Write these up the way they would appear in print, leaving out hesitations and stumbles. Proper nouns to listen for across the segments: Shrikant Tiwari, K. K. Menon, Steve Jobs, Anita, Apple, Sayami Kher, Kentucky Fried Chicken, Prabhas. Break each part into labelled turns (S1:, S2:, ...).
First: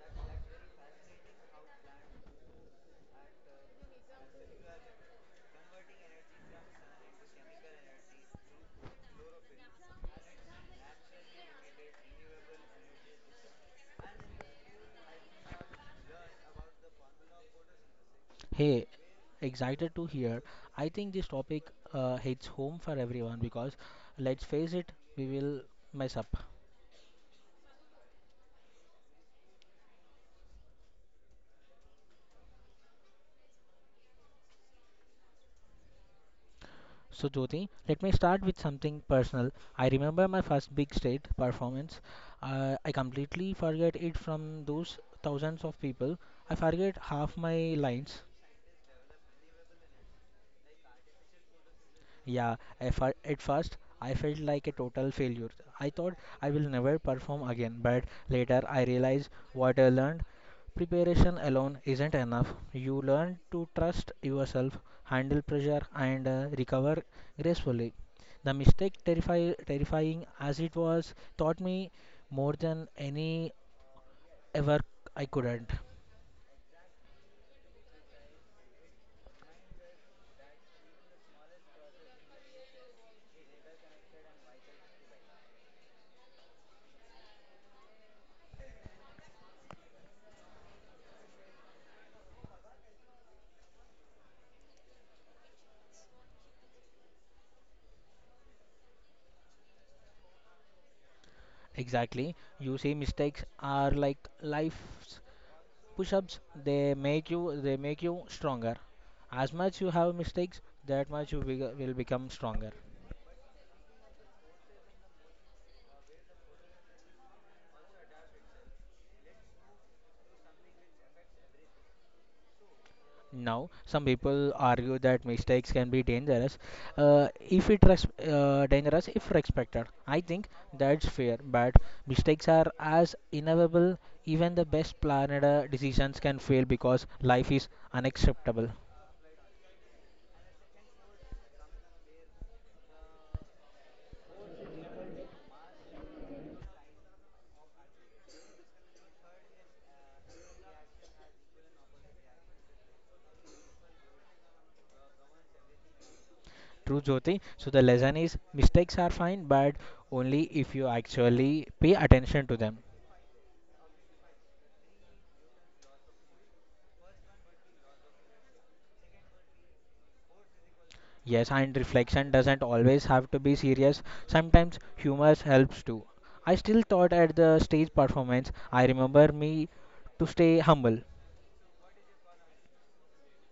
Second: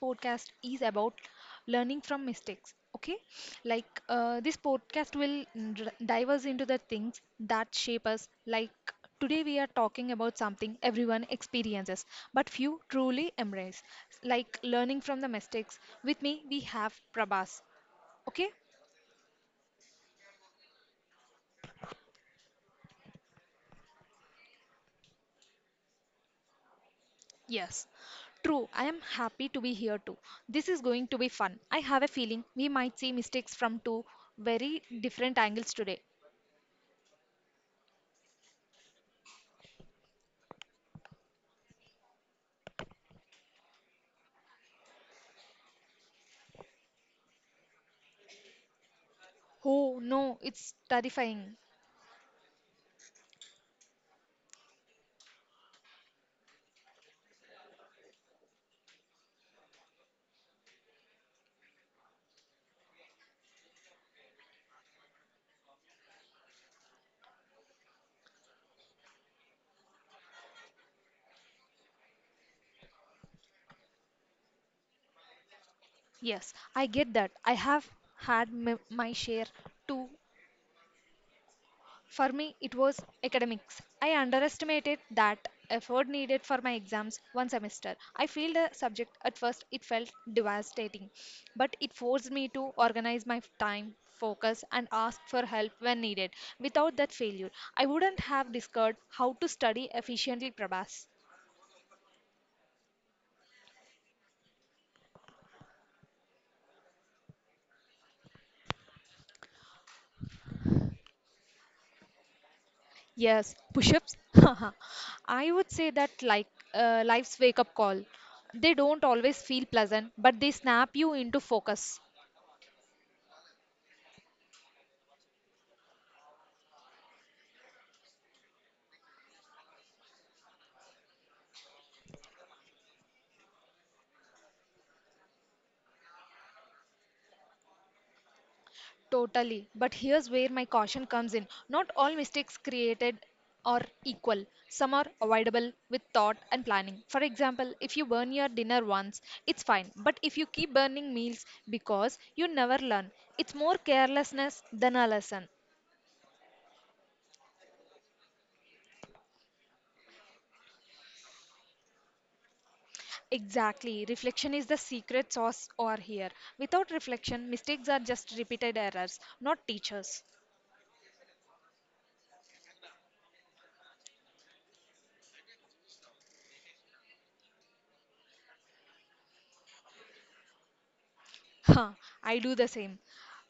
S1: podcast is about learning from mistakes. Okay, this podcast will dive us into the things that shape us. Like today, we are talking about something everyone experiences, but few truly embrace, like learning from the mistakes. With me, we have Prabhas. Okay,
S2: Hey, excited to hear. I think this topic hits home for everyone because let's face it, we will mess up.
S1: yes. True, I am happy to be here too. This is going to be fun. I have a feeling we might see mistakes from two very different angles today.
S2: So, Jyoti, let me start with something personal. I remember my first big stage performance. I completely forget it from those thousands of people. I forget half my lines.
S1: Oh no, it's terrifying.
S2: Yeah, at first I felt like a total failure. I thought I will never perform again, but later I realized what I learned. Preparation alone isn't enough. You learn to trust yourself, handle pressure, and recover gracefully. The mistake, terrifying as it was, taught me more than any ever I couldn't.
S1: Yes, I get that. I have had my share too. For me, it was academics. I underestimated that effort needed for my exams one semester. I failed a subject at first, it felt devastating, but it forced me to organize my time, focus, and ask for help when needed. Without that failure, I wouldn't have discovered how to study efficiently, Prabhas.
S2: Exactly. You see, mistakes are like life push-ups, they make you stronger. As much you have mistakes, that much you will become stronger.
S1: Yes, push-ups. I would say that life's wake-up call. They don't always feel pleasant, but they snap you into focus.
S2: Now some people argue that mistakes can be dangerous, if it res- dangerous if respected. I think that's fair, but mistakes are as inevitable. Even the best planned decisions can fail because life is unacceptable.
S1: Totally. But here's where my caution comes in. Not all mistakes created are equal. Some are avoidable with thought and planning. For example, if you burn your dinner once, it's fine. But if you keep burning meals because you never learn, it's more carelessness than a lesson.
S2: True, Jyoti. So the lesson is mistakes are fine, but only if you actually pay attention to them.
S1: Exactly. Reflection is the secret sauce or here. Without reflection, mistakes are just repeated errors, not teachers.
S2: Yes, and reflection doesn't always have to be serious. Sometimes humor helps too. I still thought at the stage performance, I remember me to stay humble.
S1: Huh, I do the same.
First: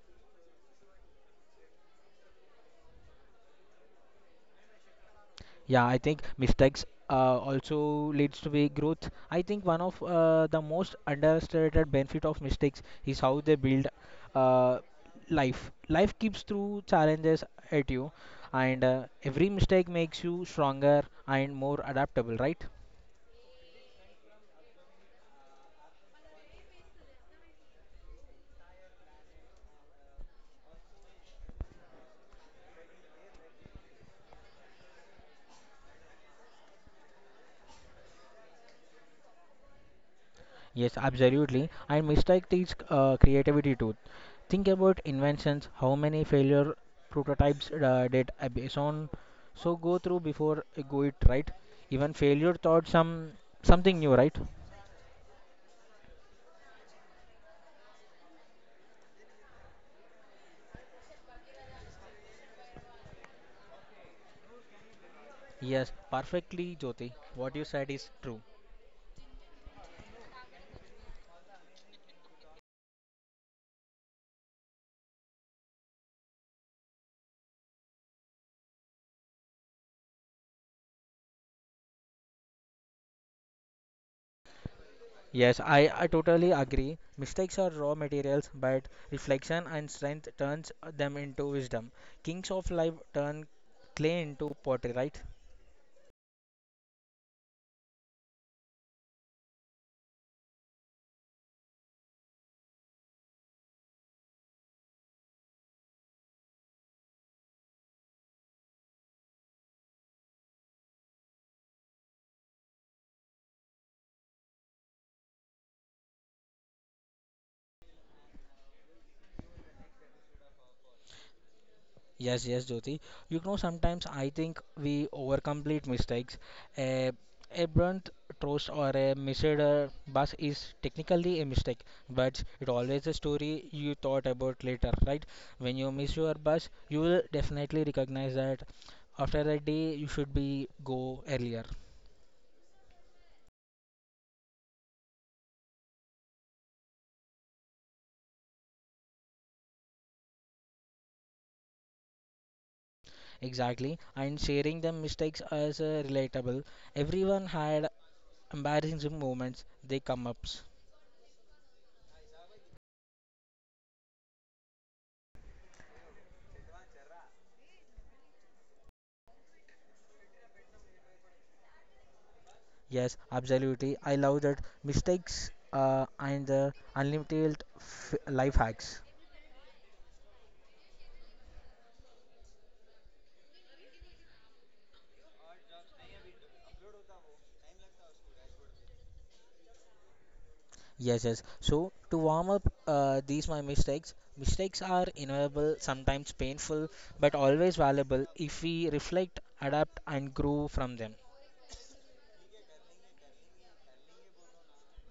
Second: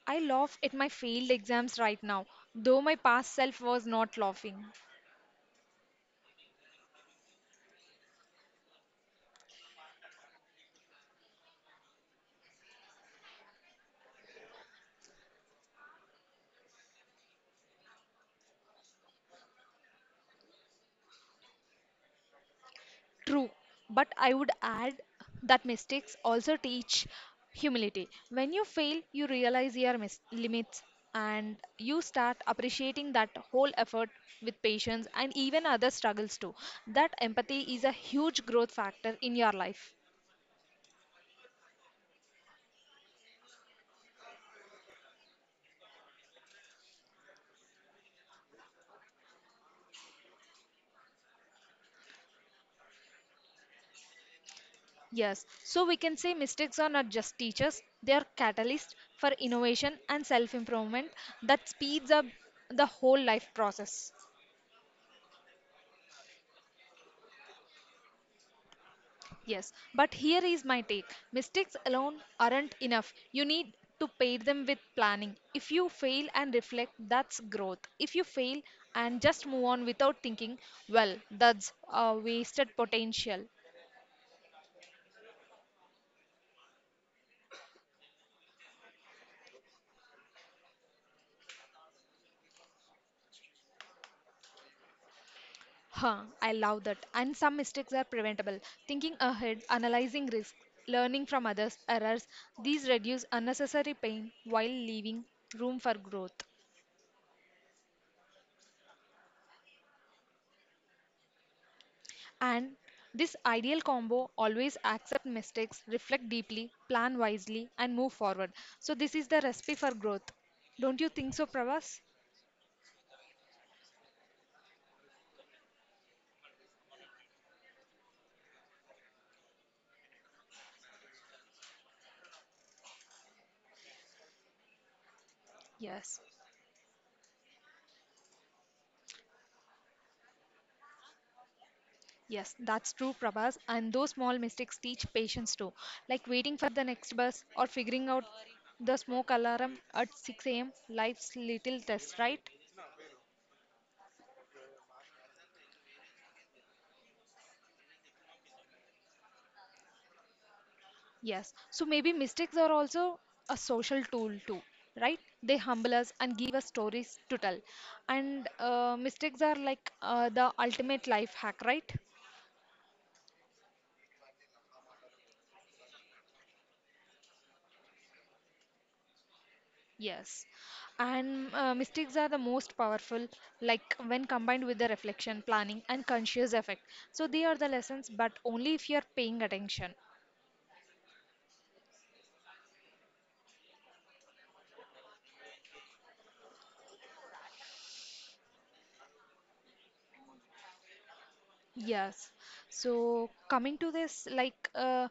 S1: I laugh at my failed exams right now, though my past self was not laughing.
S2: Yeah, I think mistakes also leads to be growth. I think one of the most understated benefit of mistakes is how they build uh, life. Life keeps through challenges at you, and every mistake makes you stronger and more adaptable, right?
S1: True, but I would add that mistakes also teach humility. When you fail, you realize your limits and you start appreciating that whole effort with patience and even other struggles too. That empathy is a huge growth factor in your life.
S2: Yes, absolutely. And mistake teach creativity too. Think about inventions, how many failure prototypes did Abeson so go through before go it right. Even failure taught some something new, right?
S1: Yes, so we can say mistakes are not just teachers, they are catalysts for innovation and self improvement that speeds up the whole life process.
S2: Yes, perfectly, Jyoti. What you said is true.
S1: Yes, but here is my take. Mistakes alone aren't enough. You need to pair them with planning. If you fail and reflect, that's growth. If you fail and just move on without thinking, well, that's a wasted potential.
S2: Yes, I totally agree. Mistakes are raw materials, but reflection and strength turns them into wisdom. Kings of life turn clay into pottery, right?
S1: Huh, I love that. And some mistakes are preventable. Thinking ahead, analyzing risk, learning from others' errors, these reduce unnecessary pain while leaving room for growth. And this ideal combo always accept mistakes, reflect deeply, plan wisely, and move forward. So, this is the recipe for growth. Don't you think so, Pravas?
S2: Yes, yes, Jyoti. You know, sometimes I think we overcomplete mistakes. A, a burnt toast or a missed bus is technically a mistake, but it always a story you thought about later, right? When you miss
S1: Yes.
S2: your bus, you will definitely recognize that after a day you should be go earlier.
S1: Yes, that's true, Prabhas. And those small mistakes teach patience too, like waiting for the next bus or figuring out the smoke alarm at 6 a.m. Life's little test, right?
S2: Exactly, and sharing the mistakes as relatable. Everyone had embarrassing moments, they come ups.
S1: Yes, so maybe mistakes are also a social tool too, right? They humble us and give us stories to tell. And mistakes are like the ultimate life hack, right?
S2: Yes, absolutely. I love that mistakes and the unlimited f life hacks.
S1: Yes. And mistakes are the most powerful, like when combined with the reflection, planning, and conscious effect. So they are the lessons, but only if you are paying attention.
S2: Yes, yes. So to warm up these my mistakes, mistakes are inevitable, sometimes painful, but always valuable if we reflect, adapt, and grow from them.
S1: Yes. So coming to this,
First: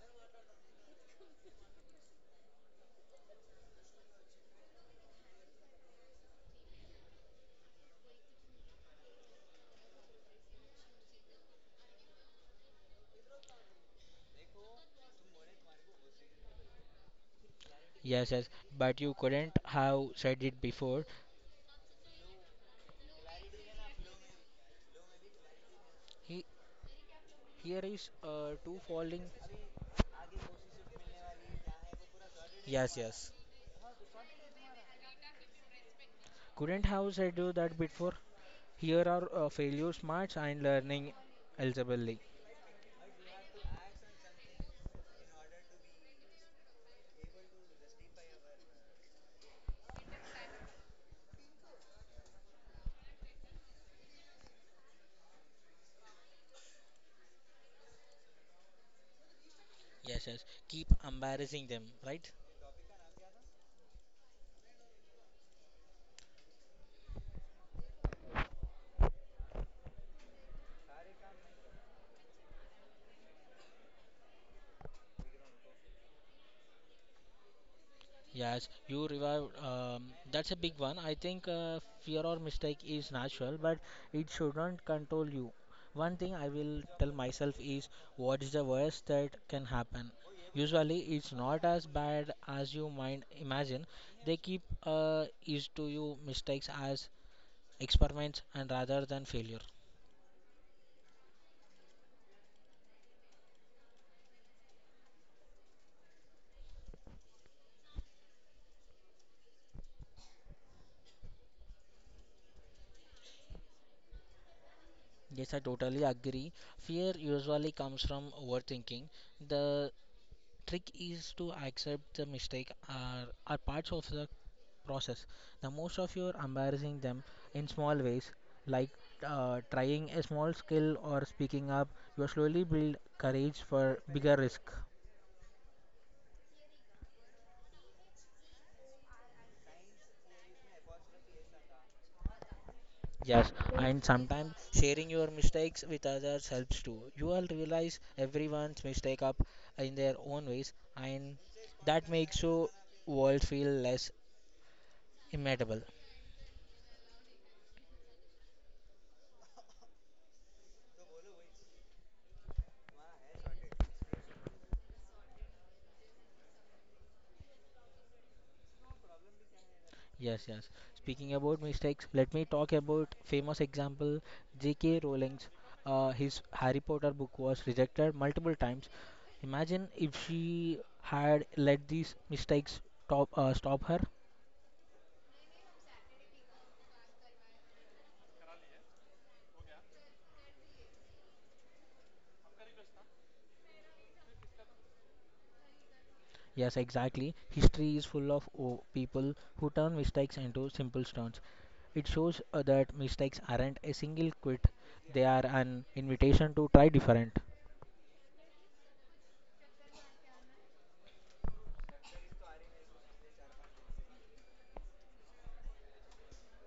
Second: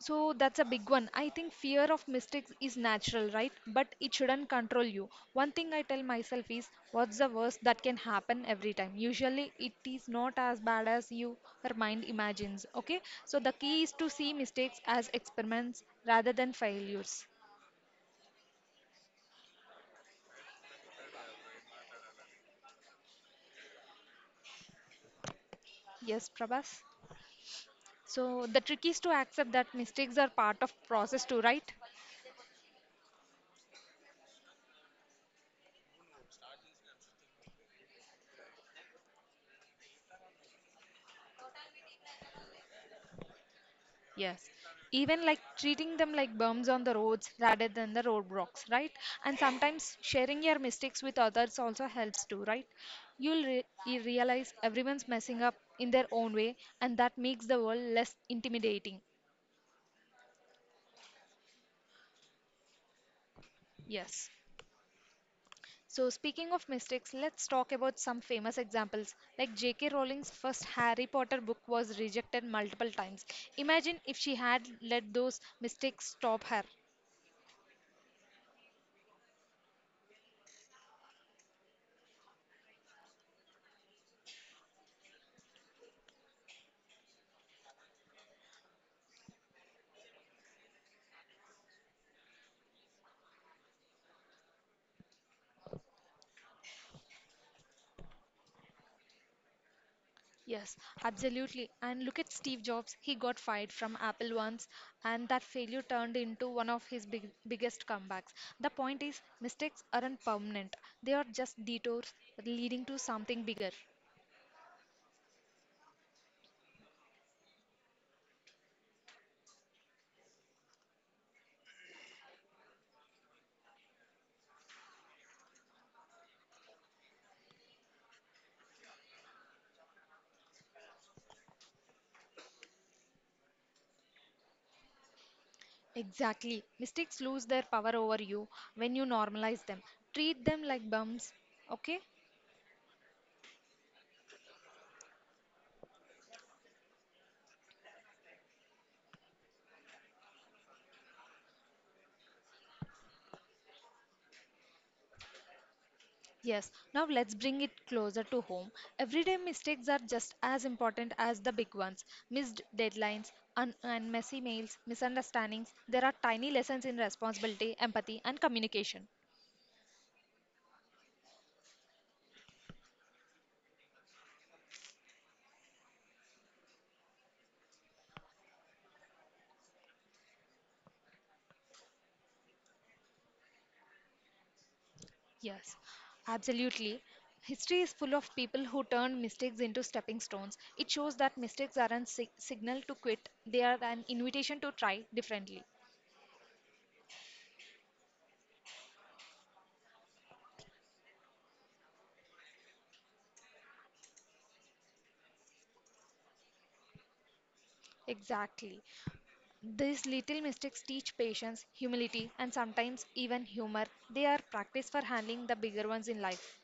S1: so that's a big one. I think fear of mistakes is natural, right? But it shouldn't control you. One thing I tell myself is, what's the worst that can happen every time? Usually it is not as bad as your mind imagines, okay? So the key is to see mistakes as experiments rather than failures.
S2: Yes, yes. But you couldn't have said it before.
S1: Yes,
S2: He,
S1: Prabhas.
S2: here is
S1: So the
S2: two
S1: trick is to
S2: falling.
S1: accept that mistakes are part of process too, right?
S2: Yes, yes. Couldn't have said you that before. Here are failure smarts and learning elsewhere.
S1: Yes. Even like treating them like bums on the roads rather than the roadblocks, right? And sometimes sharing your mistakes with others also helps too, right? You realize everyone's messing up in their own way, and that makes the world less intimidating.
S2: Yes, yes. Keep embarrassing them, right?
S1: Yes. So, speaking of mistakes, let's talk about some famous examples. Like J.K. Rowling's first Harry Potter book was rejected multiple times. Imagine if she had let those mistakes stop her.
S2: Yes, you revived. That's a big one. I think fear or mistake is natural, but it shouldn't control you. One thing I will tell myself is what is the worst that can happen? Usually, it's not as bad as you might imagine. They keep is to you mistakes as experiments and rather than failure.
S1: Yes, absolutely. And look at Steve Jobs. He got fired from Apple once, and that failure turned into one of his biggest comebacks. The point is, mistakes aren't permanent, they are just detours leading to something bigger.
S2: Yes, I totally agree. Fear usually comes from overthinking. The trick is to accept the mistake are parts of the process. The most of you are embarrassing them in small ways, like trying a small skill or speaking up. You slowly build courage for bigger risk.
S1: Exactly. Mistakes lose their power over you when you normalize them. Treat them like bumps, okay?
S2: Yes, and sometimes sharing your mistakes with others helps too. You will realize everyone's mistake up in their own ways, and that makes your world feel less immutable.
S1: Yes, now let's bring it closer to home. Everyday mistakes are just as important as the big ones. Missed deadlines, and messy mails, misunderstandings. There are tiny lessons in responsibility, empathy, and communication.
S2: Yes, yes. Speaking about mistakes, let me talk about famous example J.K. Rowling's. His Harry Potter book was rejected multiple times. Imagine if she had let these mistakes stop her.
S1: Yes, absolutely. History is full of people who turned mistakes into stepping stones. It shows that mistakes aren't signal to quit, they are an invitation to try differently.
S2: Yes, exactly. History is full of people who turn mistakes into simple stones. It shows that mistakes aren't a single quit; they are an invitation to try different.
S1: Exactly. These little mistakes teach patience, humility, and sometimes even humor. They are practice for handling the bigger ones in life.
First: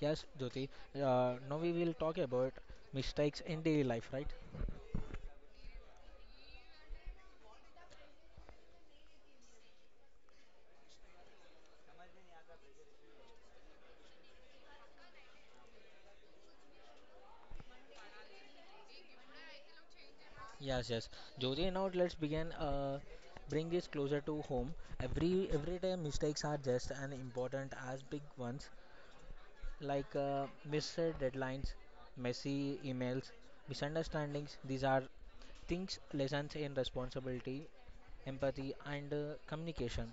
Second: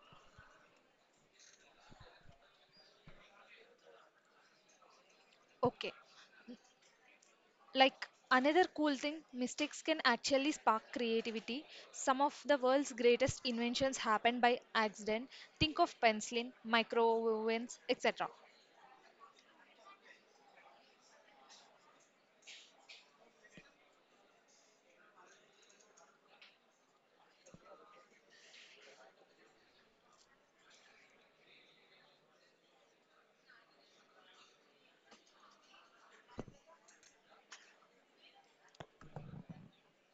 S2: Yes, Jyoti. Now we will talk about mistakes in daily life, right?
S1: Okay, like another cool thing, mistakes can actually spark creativity. Some of the world's greatest inventions happened by accident. Think of penicillin, microovens, etc.
S2: Yes, yes. Joji, now let's begin. Bring this closer to home. Everyday mistakes are just as important as big ones, like missed deadlines, messy emails, misunderstandings. These are things, lessons in responsibility, empathy, and communication.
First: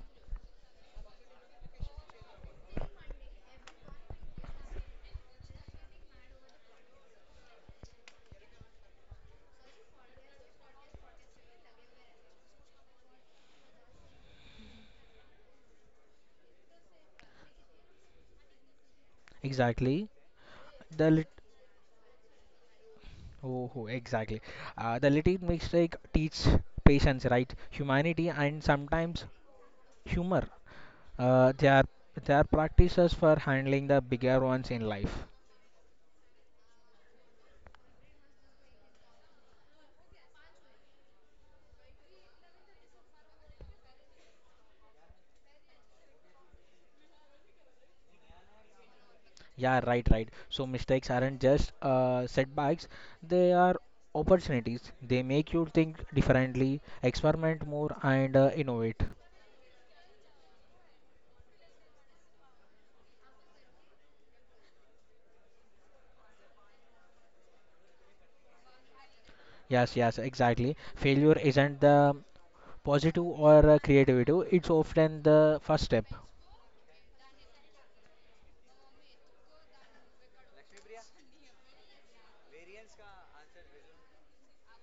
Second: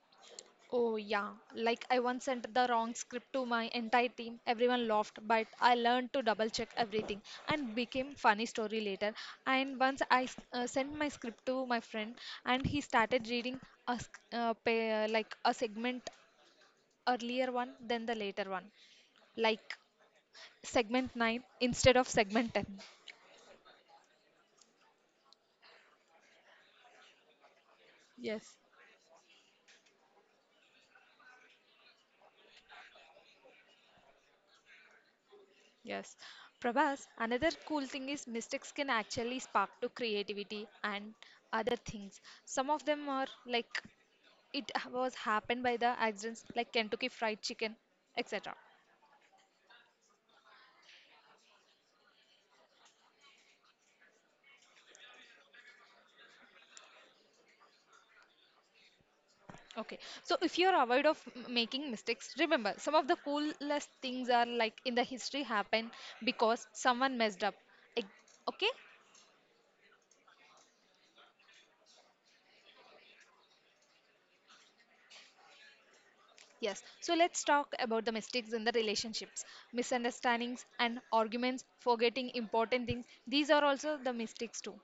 S1: Oh, yeah. Like, I once sent the wrong script to my entire team. Everyone laughed, but I learned to double check everything and became funny story later. And once I sent my script to my friend, and he started reading a like a segment earlier one than the later one, like
S2: Exactly. The
S1: segment
S2: lit-
S1: 9 instead of segment 10.
S2: oh, oh, Exactly. The little mistake teach patience, right? Humanity
S1: Yes,
S2: and sometimes humor. Uh, they are they are practices for handling the bigger ones in life.
S1: yes. Prabhas, another cool thing is mistakes can actually spark to creativity and other things. Some of them are like was happened by the accidents like Kentucky Fried Chicken, etc.
S2: Yeah, right. So mistakes aren't just setbacks; they are opportunities. They make you think differently, experiment more, and innovate.
S1: Okay, so if you're avoid of making mistakes, remember some of the coolest things are like in the history happen because someone messed up. Eg- okay,
S2: Yes, yes, exactly. Failure isn't the positive or creative; it's often the first step.
S1: yes. So let's talk about the mistakes in the relationships, misunderstandings and arguments, forgetting important things. These are also the mistakes too.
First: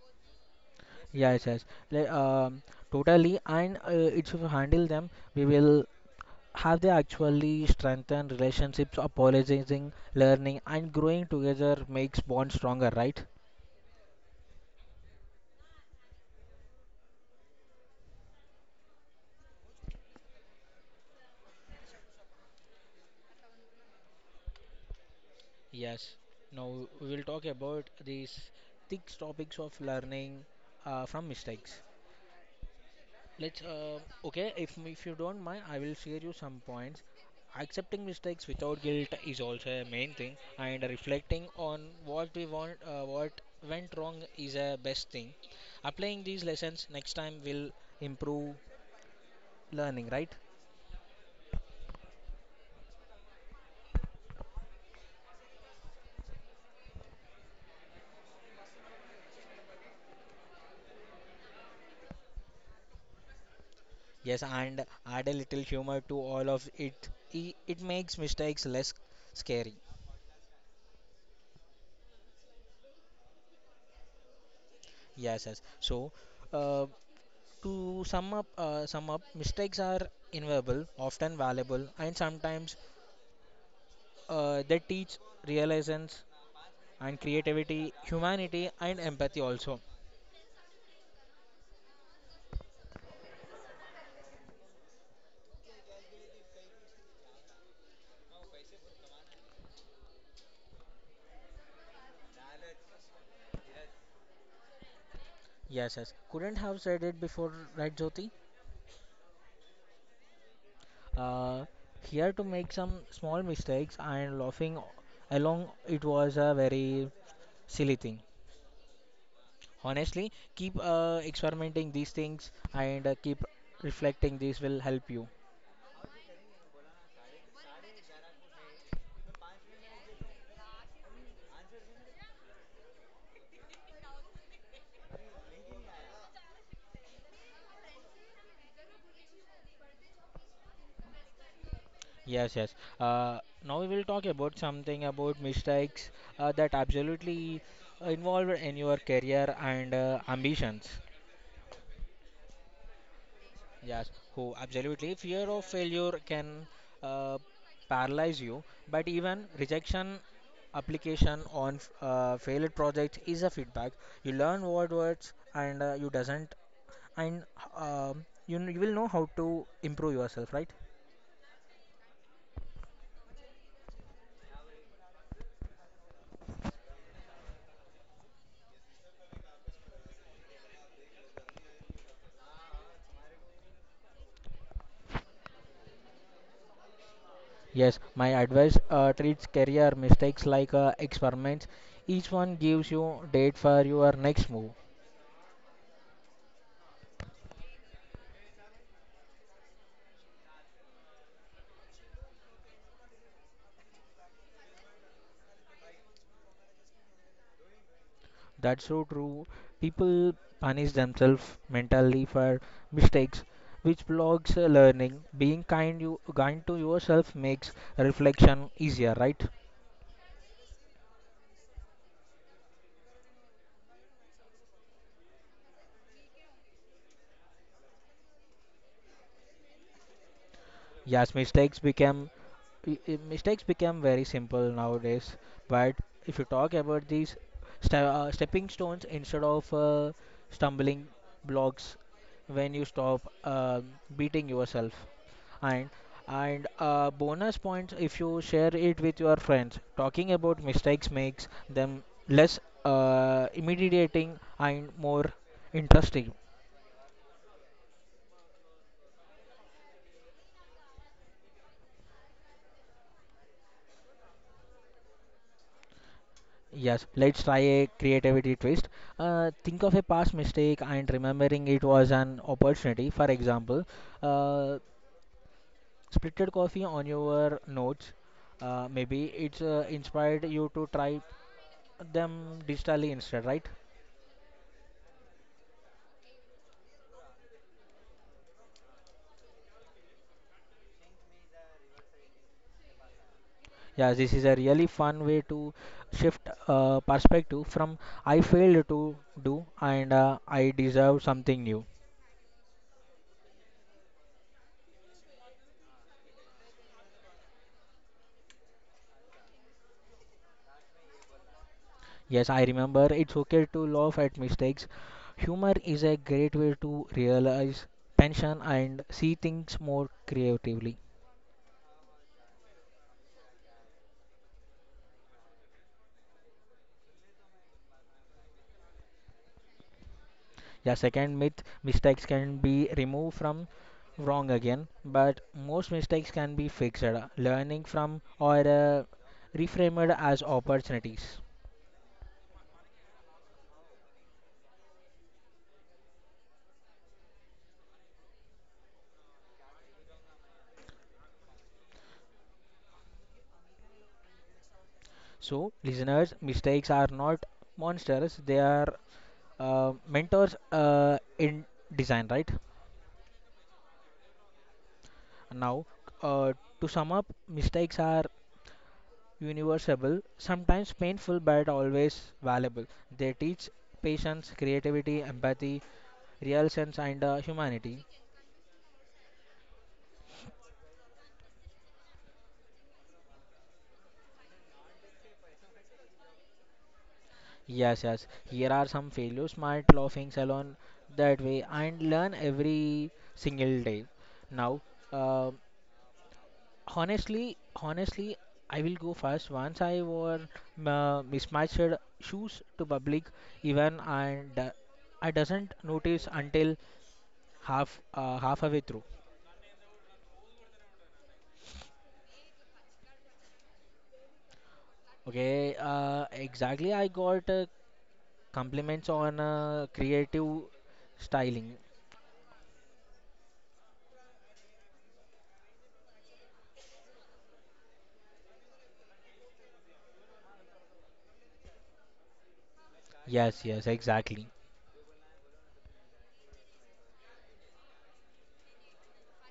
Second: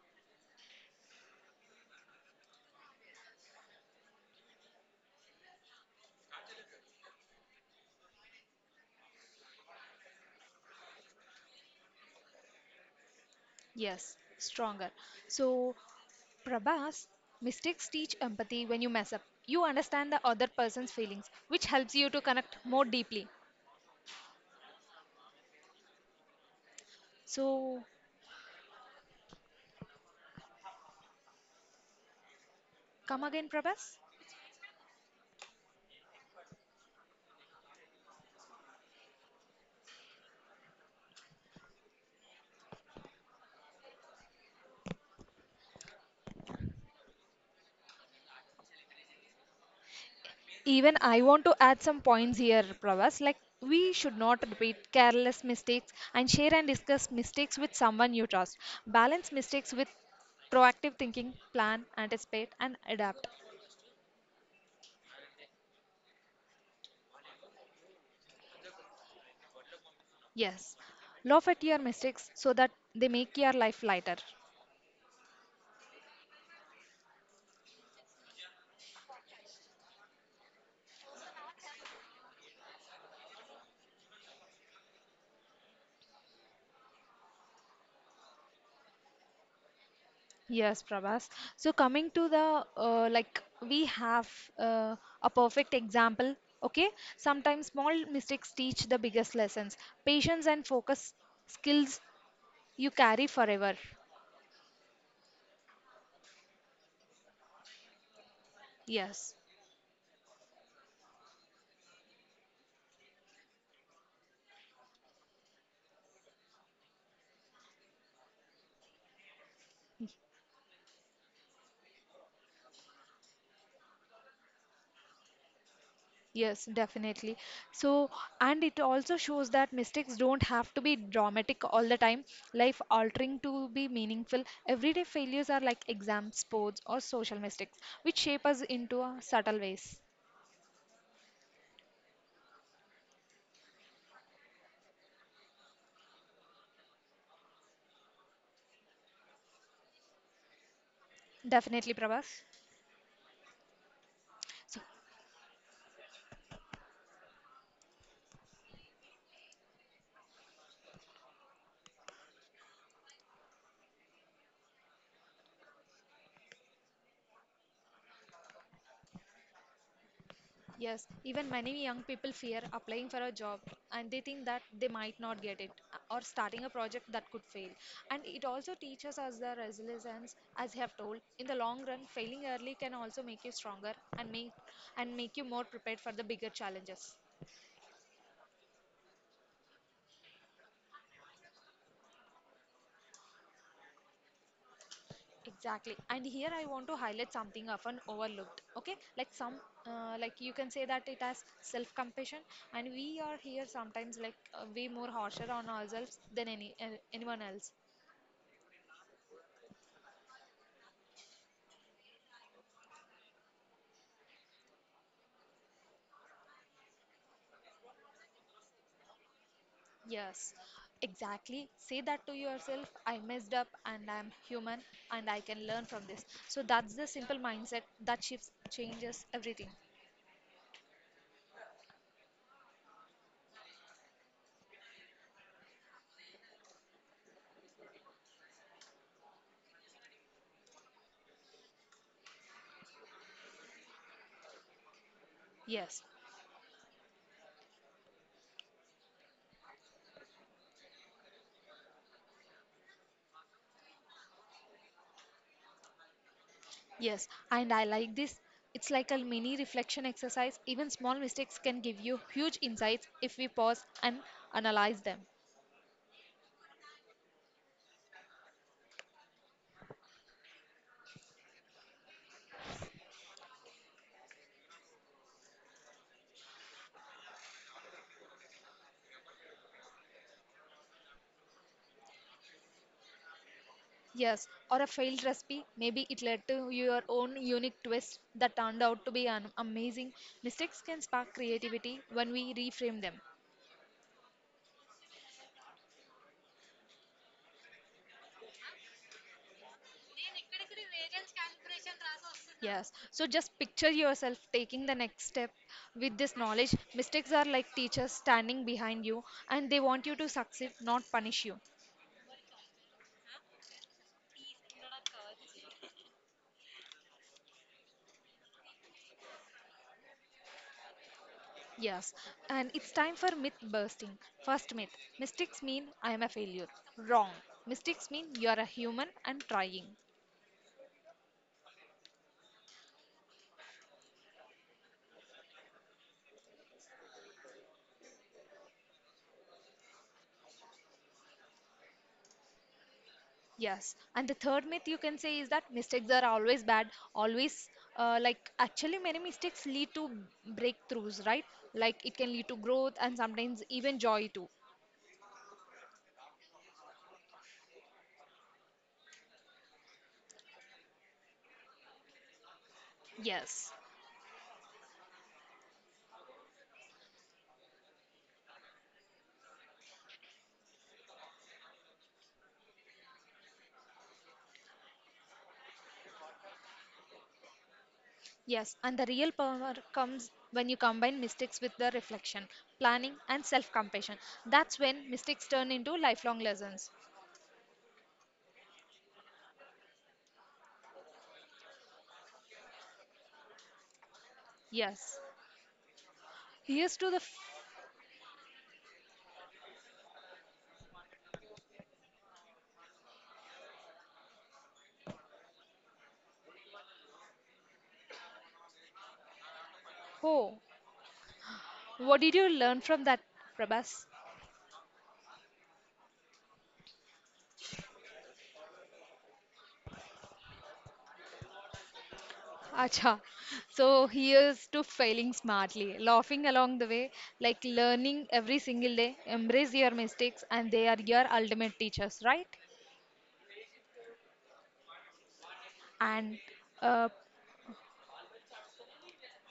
S2: Yes, yes. Le- um, Totally, and if you handle them, we will have they actually strengthened relationships, apologizing, learning, and growing together makes bonds stronger, right?
S1: Yes, stronger. So Prabhas, mistakes teach empathy when you mess up. You understand the other person's feelings, which helps you to connect more deeply.
S2: Yes. Now we will talk
S1: So,
S2: about these six topics of learning from mistakes.
S1: come again,
S2: Let's
S1: Prabhas.
S2: Okay. If you don't mind, I will share you some points. Accepting mistakes without guilt is also a main thing, and reflecting on what we want, what went wrong is a best thing. Applying these lessons next time will improve learning, right?
S1: Even I want to add some points here, Prabhas. Like, we should not repeat careless mistakes and share and discuss mistakes with someone you trust. Balance mistakes with proactive thinking, plan, anticipate, and adapt.
S2: Yes, and add a little humor to all of it. I- It makes mistakes less scary.
S1: Yes, laugh at your mistakes so that they make your life lighter.
S2: Yes, yes. So, uh, to sum up, mistakes are inevitable, often valuable, and sometimes they teach realizations and creativity, humanity, and empathy also.
S1: Yes, Prabhas. So coming to the like we have uh, a perfect example. Okay, sometimes small mistakes teach the biggest lessons. Patience and focus skills you carry forever.
S2: Yes, yes. Couldn't have said it before, right, Jyoti?
S1: Yes,
S2: Uh, here to make some small mistakes and laughing along. It was a very silly thing. Honestly, keep experimenting these things and keep reflecting. This will help you.
S1: yes, definitely. So and it also shows that mistakes don't have to be dramatic all the time. Life altering to be meaningful. Everyday failures are like exams, sports, or social mistakes, which shape us into subtle ways.
S2: Yes, yes. Uh, now we will talk about something about mistakes that absolutely involved in your career and ambitions.
S1: Definitely, Prabhas.
S2: Yes, who
S1: So
S2: absolutely fear of failure can uh, paralyze you, but even rejection application on failed projects is a feedback. You learn what works and you doesn't and you will know how to improve yourself, right?
S1: yes, even many young people fear applying for a job and they think that they might not get it or starting a project that could fail. And it also teaches us the resilience, as I have told. In the long run, failing early can also make you stronger and make you more prepared for the bigger challenges.
S2: Yes, my advice treats career mistakes like experiments. Each one gives you date for your next move.
S1: Exactly. And here I want to highlight something often overlooked. Okay, like you can say that it has self compassion, and we are here sometimes way more harsher on ourselves than anyone else.
S2: That's so true. People punish themselves mentally for mistakes, which blocks learning. Being kind, you kind to yourself makes reflection easier, right?
S1: Yes, exactly. Say that to yourself I messed up and I'm human and I can learn from this. So that's the simple mindset that changes everything.
S2: Yes, mistakes became very simple nowadays. But if you talk about these stepping stones instead of stumbling blocks, when you stop beating yourself, and
S1: Yes,
S2: and bonus points if you share it with your friends. Talking about mistakes makes them less intimidating and more interesting.
S1: yes. And I like this. It's like a mini reflection exercise. Even small mistakes can give you huge insights if we pause and analyze them.
S2: Yes, let's try a creativity twist. Think of a past mistake and remembering it was an opportunity. For example, uh, splitted coffee on your notes. Maybe it's inspired you to try them digitally instead, right?
S1: Yes, or a failed recipe. Maybe it led to your own unique twist that turned out to be an amazing. Mistakes can spark creativity when we reframe them.
S2: Yeah, this is a really fun way to shift perspective from I failed to do and I deserve something new.
S1: Yes. So just picture yourself taking the next step with this knowledge. Mistakes are like teachers standing behind you and they want you to succeed, not punish you.
S2: Yes, I remember. It's okay to laugh at mistakes. Humor is a great way to realize tension and see things more creatively.
S1: Yes. And it's time for myth bursting. First myth mistakes mean I am a failure. Wrong. Mistakes mean you are a human and trying.
S2: Yeah, second myth, mistakes can be removed from wrong again, but most mistakes can be fixed, learning from or reframed as opportunities.
S1: Yes. And the third myth you can say is that mistakes are always bad, always like actually many mistakes lead to breakthroughs, right? Like it can lead to growth and sometimes even joy too.
S2: So, listeners, mistakes are not monsters, they are mentors in design, right?
S1: Yes.
S2: Now, uh, to sum up, mistakes are universal, sometimes painful, but always valuable. They teach patience, creativity, empathy, real sense, and humanity.
S1: Yes, and the real power comes when you combine mistakes with the reflection, planning, and self compassion. That's when mistakes turn into lifelong lessons.
S2: Yes, yes. Here are some failures, smart laughing salon that way, and learn every single day. Now,
S1: Yes.
S2: uh,
S1: Here's to the. F-
S2: honestly, I will go first. Once I wore mismatched shoes to public even and I doesn't notice until halfway through.
S1: oh, what did you learn from that, Prabhas?
S2: Okay, exactly. I got compliments on creative styling.
S1: Acha. So here's to failing smartly, laughing along the way, like learning every single day. Embrace your mistakes, and they are your ultimate teachers, right?
S2: Yes, yes, exactly.
S1: And uh,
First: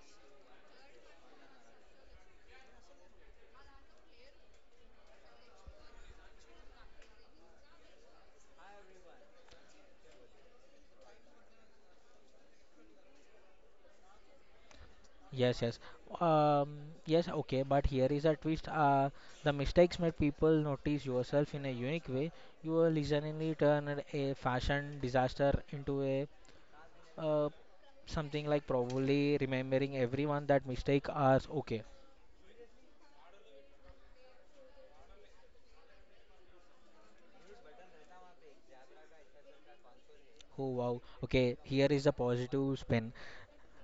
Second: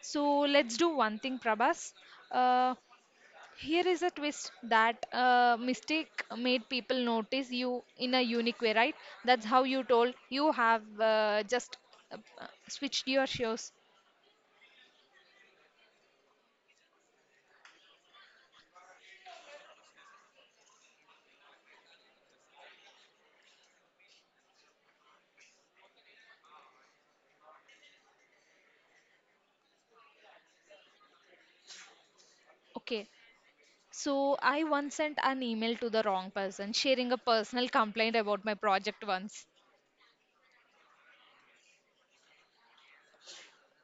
S1: so let's do one thing, Prabhas. Uh, Here is a twist that mistake made people notice you in a unique way, right? That's how you told you have just switched your shows.
S2: Yes, yes. Um, yes, okay, but here is a twist. The mistakes made people notice yourself in a unique way. You will suddenly turn a fashion disaster into a uh, something like probably remembering everyone that mistake are okay.
S1: Okay. So I once sent an email to the wrong person, sharing a personal complaint about my project once.
S2: Oh wow. Okay, here is a positive spin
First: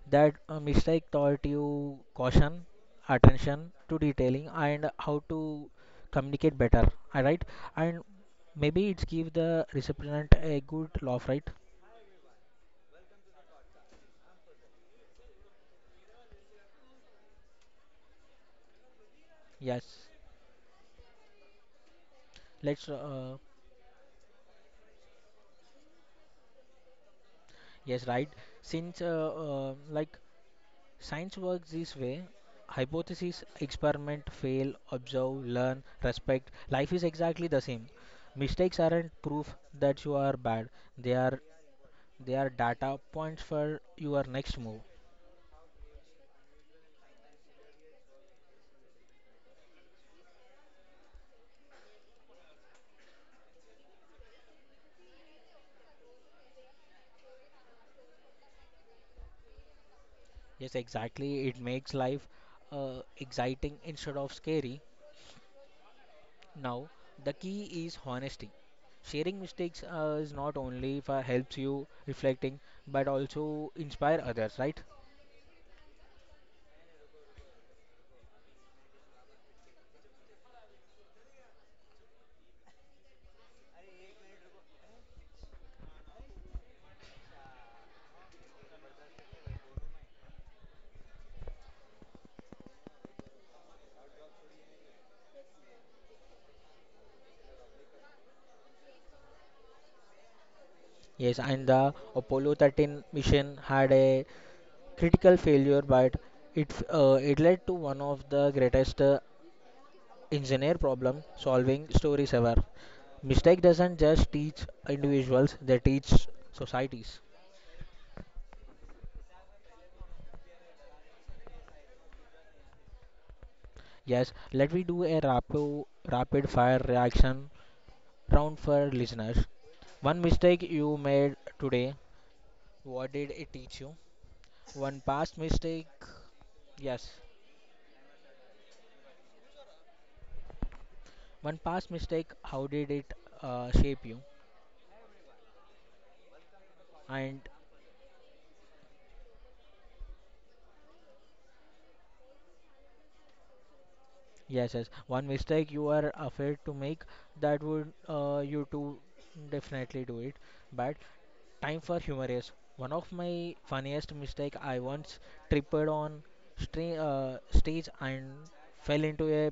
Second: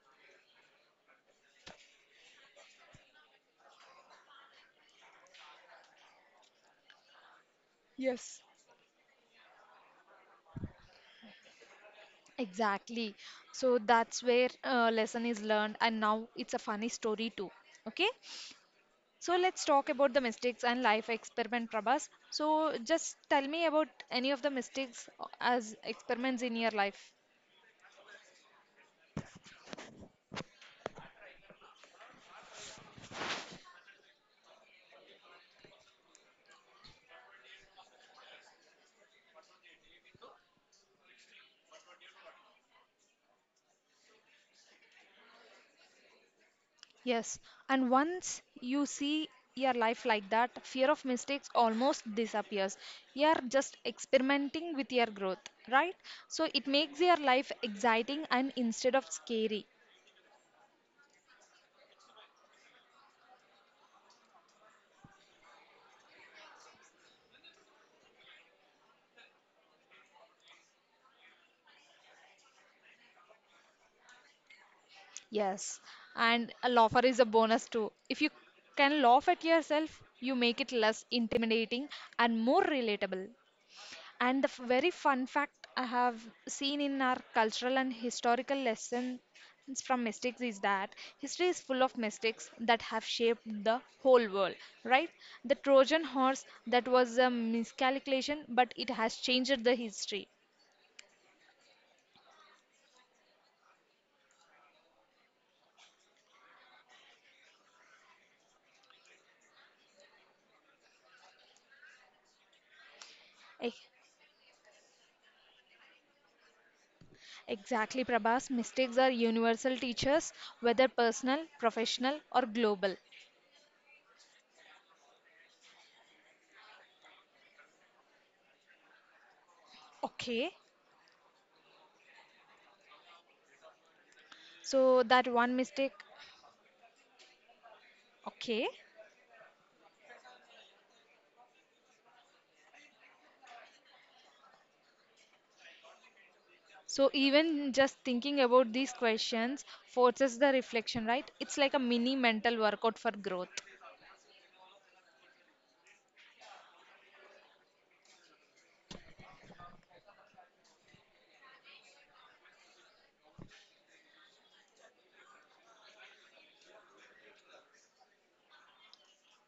S2: that mistake taught you caution, attention to detailing, and how to communicate better. All right, and
S1: Yes.
S2: maybe it's give the recipient a good laugh, right?
S1: Exactly. So that's where lesson is learned, and now it's a funny story too. Okay. So let's
S2: Yes,
S1: talk about the mistakes and life experiment, Prabhas. So
S2: let's.
S1: just tell me about any of the mistakes as experiments in your life.
S2: Yes, right. Since like science works this way, hypothesis, experiment, fail, observe, learn, respect. Life is exactly the same. Mistakes aren't proof that you are bad. They are they are data points for your next move.
S1: Yes, and once you see your life like that, fear of mistakes almost disappears. You are just experimenting with your growth, right? So it makes your life exciting and instead of scary.
S2: Yes, exactly. It makes life exciting instead of scary. Now, the key is honesty. Sharing mistakes is not only for helps you reflecting, but also inspire others, right?
S1: Yes, and a laugher is a bonus too. If you can laugh at yourself, you make it less intimidating and more relatable. And the very fun fact I have seen in our cultural and historical lessons from mistakes is that history is full of mistakes that have shaped the whole world, right? The Trojan horse that was a miscalculation, but it has changed the history.
S2: Yes, and the Apollo 13 mission had a critical failure, but it led to one of the greatest engineer problem solving stories ever. Mistake
S1: Eh,
S2: doesn't just teach individuals; they teach societies.
S1: exactly, Prabhas. Mistakes are universal teachers, whether personal, professional, or global.
S2: Yes, let me do a rapid fire reaction round for listeners. One
S1: Okay,
S2: mistake you made today, what did it teach you? One
S1: so that
S2: past
S1: one
S2: mistake,
S1: mistake.
S2: yes.
S1: Okay.
S2: One past mistake, how did it shape you?
S1: So
S2: And
S1: even just thinking about these questions forces the reflection, right? It's like a mini mental workout for growth.
S2: yes, yes. One mistake you are afraid to make that would you to definitely do it. But time for humorous. One of my funniest mistake I once tripped on stage and fell into a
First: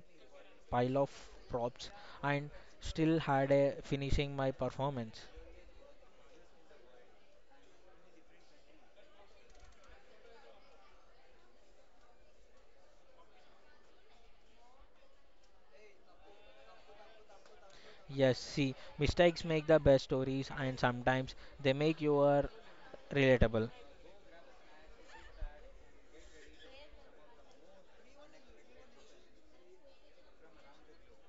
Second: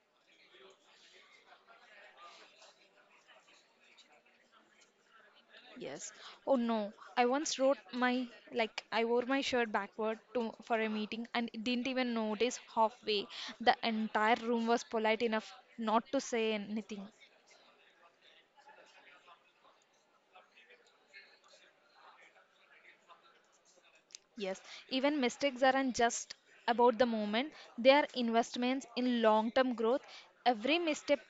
S2: pile of props and still had a finishing my performance.
S1: Yes. Oh no, I once wrote my like I wore my shirt backward to for a meeting and didn't even notice halfway. The entire room was polite enough not to say anything.
S2: Yes, see, mistakes make the best stories and sometimes they make you are relatable.
S1: Yes. Even mistakes aren't just about the moment, they are investments in long-term growth. Every misstep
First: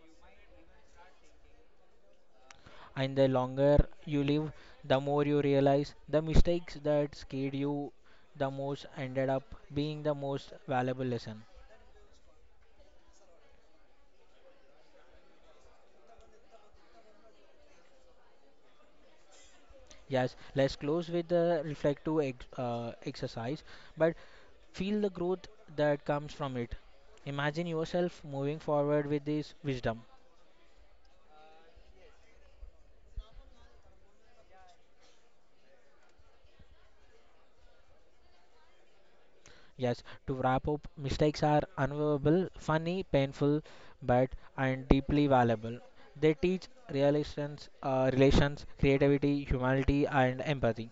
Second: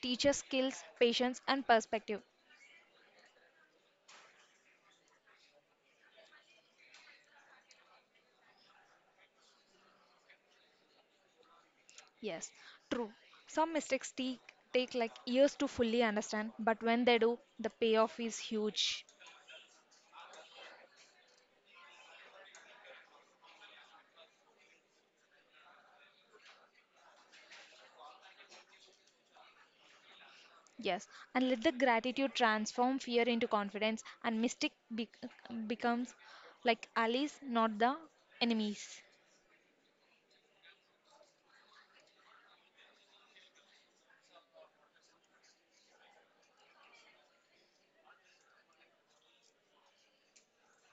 S1: teaches skills, patience and perspective.
S2: And the longer you live, the more you realize the mistakes that scared you the most ended up being the most valuable lesson.
S1: Yes, true. Some mistakes take like years to fully understand, but when they do, the payoff is huge.
S2: Yes, let's close with the reflective exercise, but feel the growth that comes from it. Imagine yourself moving forward with this wisdom.
S1: Yes, and let the gratitude transform fear into confidence, and mistake becomes like allies, not the enemies.
S2: Yes, to wrap up, mistakes are unavoidable, funny, painful, but and deeply valuable. They teach relations, relations, creativity, humanity, and empathy.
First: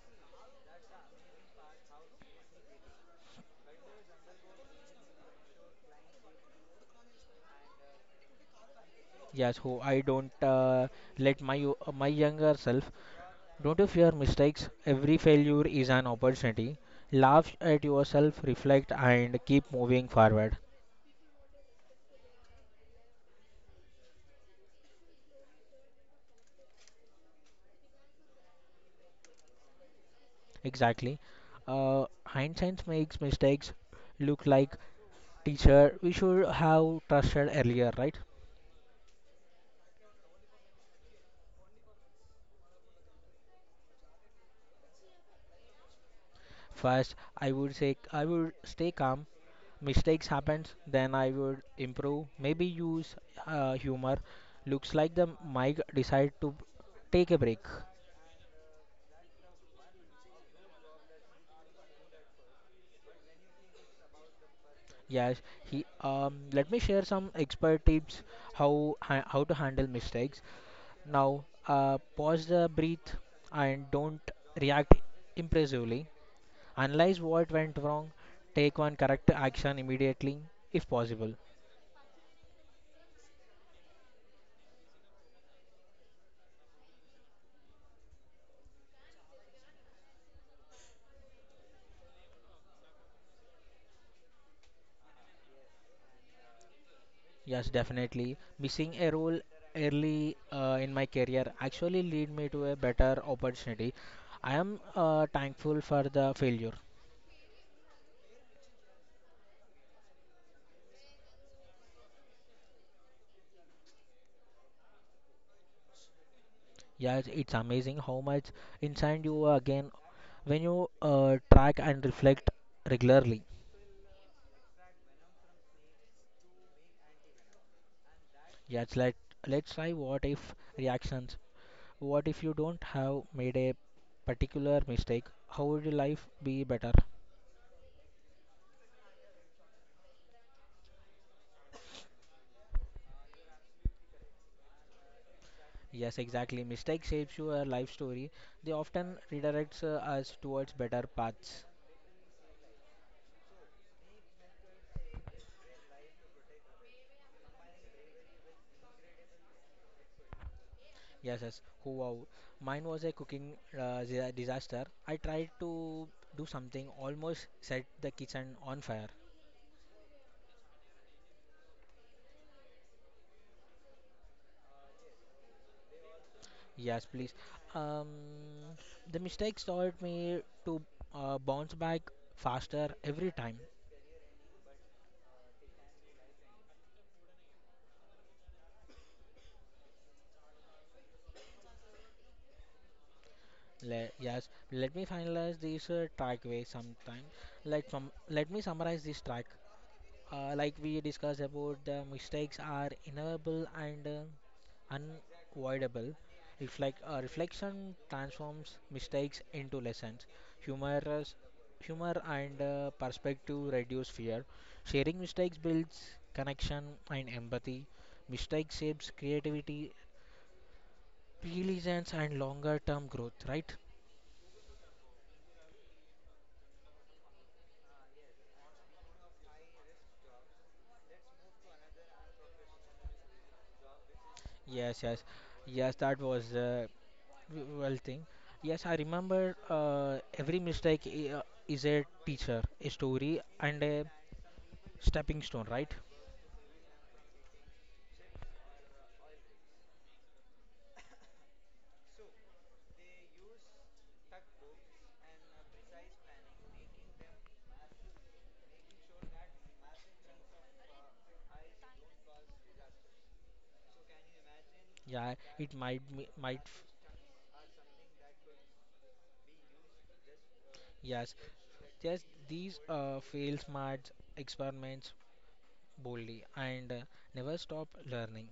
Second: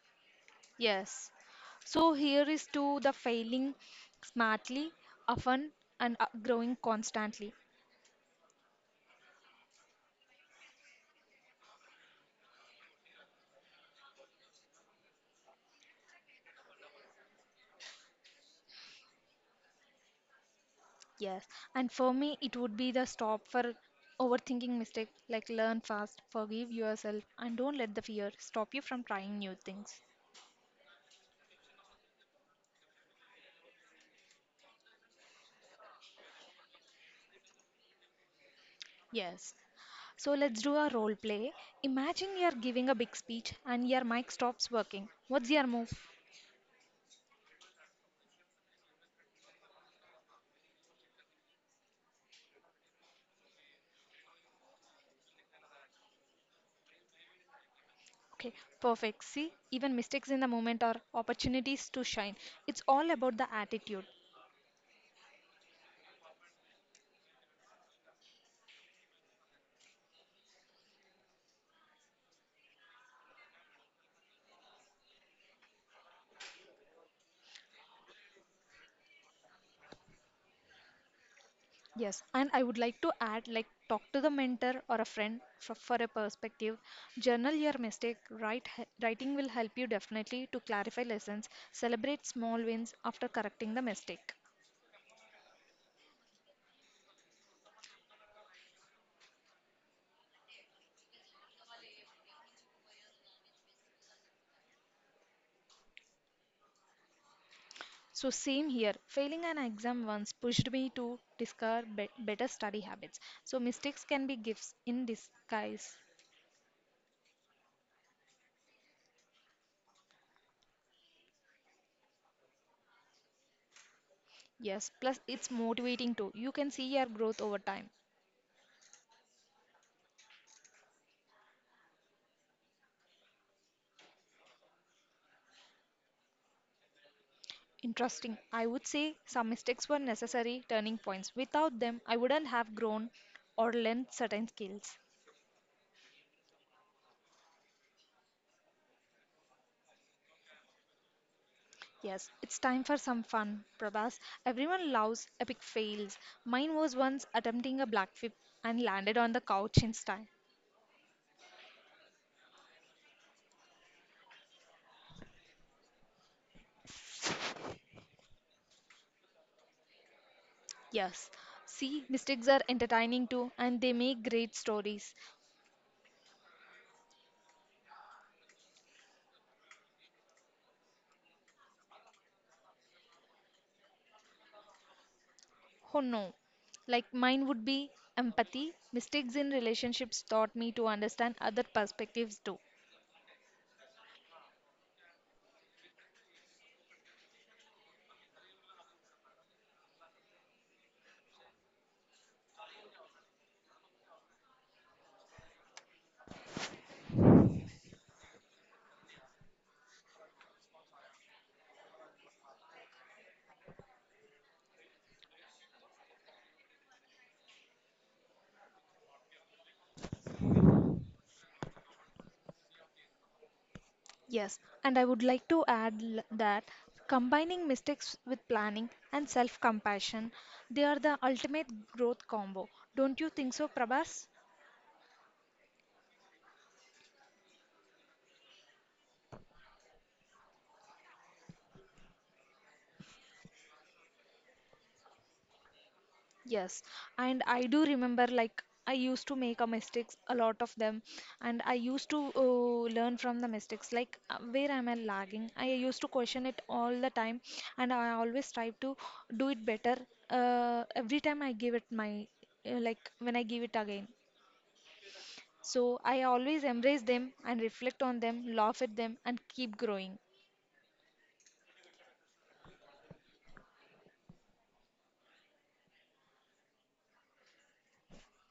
S1: Yes. So here is to the failing smartly, often, and growing constantly.
S2: Yes, who I don't let my my younger self. Don't you fear mistakes? Every failure is an opportunity. Laugh at yourself, reflect, and keep moving forward.
S1: Yes, and for me, it would be the stop for overthinking mistake. Like learn fast, forgive yourself, and don't let the fear stop you from trying new things.
S2: Exactly. Hindsight makes mistakes look like teacher, we should have trusted earlier, right?
S1: Yes. So let's do a role play. Imagine you're giving a big speech and your mic stops working. What's your move?
S2: First, I would say I would stay calm. Mistakes happen, then I would improve. Maybe use humor. Looks like the mic decide to take a break.
S1: Okay, perfect. See, even mistakes in the moment are opportunities to shine. It's all about the attitude.
S2: Yes, he. Let me share some expert tips how to handle mistakes. Now, pause the breath and don't react impulsively. Analyze what went wrong, take one correct action immediately if possible.
S1: Yes, and I would like to add like talk to the mentor or a friend for a perspective. Journal your mistake. Write, writing will help you definitely to clarify lessons. Celebrate small wins after correcting the mistake.
S2: Yes, definitely. Missing a role early in my career actually lead me to a better opportunity. I am thankful for the failure.
S1: So same here. Failing an exam once pushed me to discover better study habits. So mistakes can be gifts in disguise.
S2: Yes, it's amazing how much inside you are again when you track and reflect regularly.
S1: Yes, plus it's motivating too. You can see your growth over time.
S2: Yes, let's try what if reactions. What if you don't have made a particular mistake? How would your life be better?
S1: Interesting. I would say some mistakes were necessary turning points. Without them, I wouldn't have grown or learned certain skills.
S2: Yes, exactly. Mistake shapes your life story. They often redirects us towards better paths.
S1: Yes, it's time for some fun, Prabhas. Everyone loves epic fails. Mine was once attempting a black flip and landed on the couch in style.
S2: Yes, yes. Oh, wow. Mine was a cooking disaster. I tried to do something, almost set the kitchen on fire.
S1: Yes, see, mistakes are entertaining too and they make great stories.
S2: Yes, please. Um, the mistakes taught me to bounce back faster every time.
S1: Oh no, like mine would be empathy. Mistakes in relationships taught me to understand other perspectives too.
S2: Yes, let me finalize this track way sometime. Let me summarize this track. Like we discussed about the mistakes are inevitable and unavoidable. Reflect, reflection transforms mistakes into lessons. Humorous, humor and perspective reduce fear. Sharing mistakes builds connection and empathy. Mistake shapes creativity, resilience, and longer-term growth. Right?
S1: Yes, and I would like to add that combining mistakes with planning and self compassion, they are the ultimate growth combo. Don't you think so, Prabhas?
S2: Yes, yes, yes. That was well, thing. Yes, I remember every mistake is a teacher, a story, and a stepping stone, right?
S1: Yes, and I do remember like I used to make a mistakes, a lot of them, and I used to learn from the mistakes. Like where am I lagging? I used to question it all the time, and I always try to do it better. Every time I give it my like when I give it again.
S2: Yeah, it
S1: So
S2: might
S1: I
S2: m- might
S1: always
S2: f-
S1: embrace them and reflect on them, laugh at them, and keep growing.
S2: yes. Just these fail smart experiments boldly and never stop learning.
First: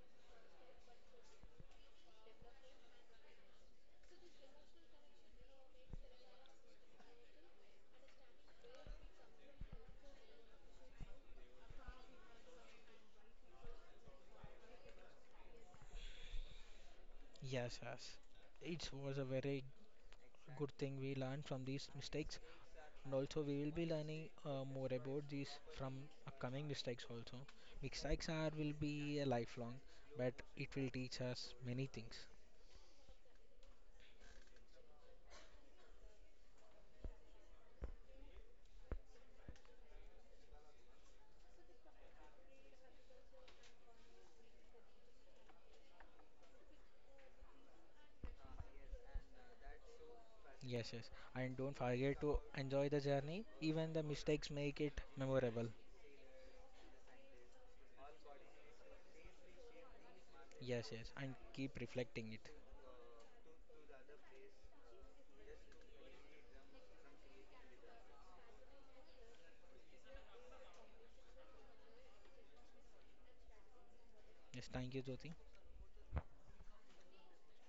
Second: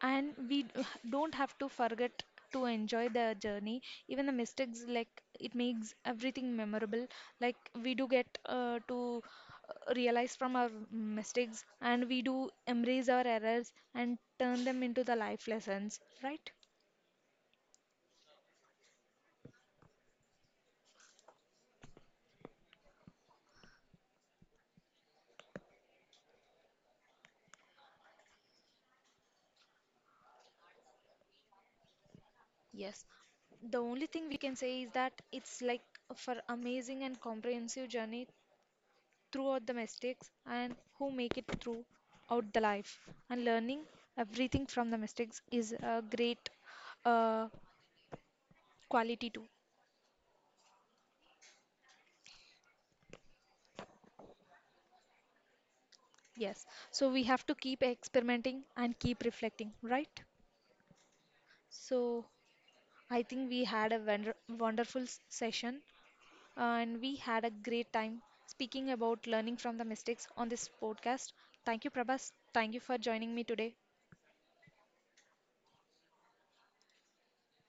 S1: And we d- don't have to forget to enjoy the journey, even the mistakes, like it makes everything memorable. Like we do get to realize from our mistakes, and we do embrace our errors and turn them into the life lessons, right?
S2: Yes, yes. It was a very good thing we learned from these mistakes. And also, we will be learning more about these from upcoming mistakes. Also, mistakes are will be a lifelong, but it will teach us many things.
S1: Yes, the only thing we can say is that it's like for amazing and comprehensive journey throughout the mistakes and who make it throughout the life. And learning everything from the mistakes is a great uh, quality too.
S2: Yes, yes. And don't forget to enjoy the journey. Even the mistakes make it memorable.
S1: Yes. So we have to keep experimenting and keep reflecting, right?
S2: Yes, yes. And keep
S1: So
S2: reflecting it.
S1: I think we had a wonderful session and we had a great time speaking about learning from the mistakes on this podcast. Thank you, Prabhas. Thank you for joining me today.
S2: Yes, thank you, Jyoti.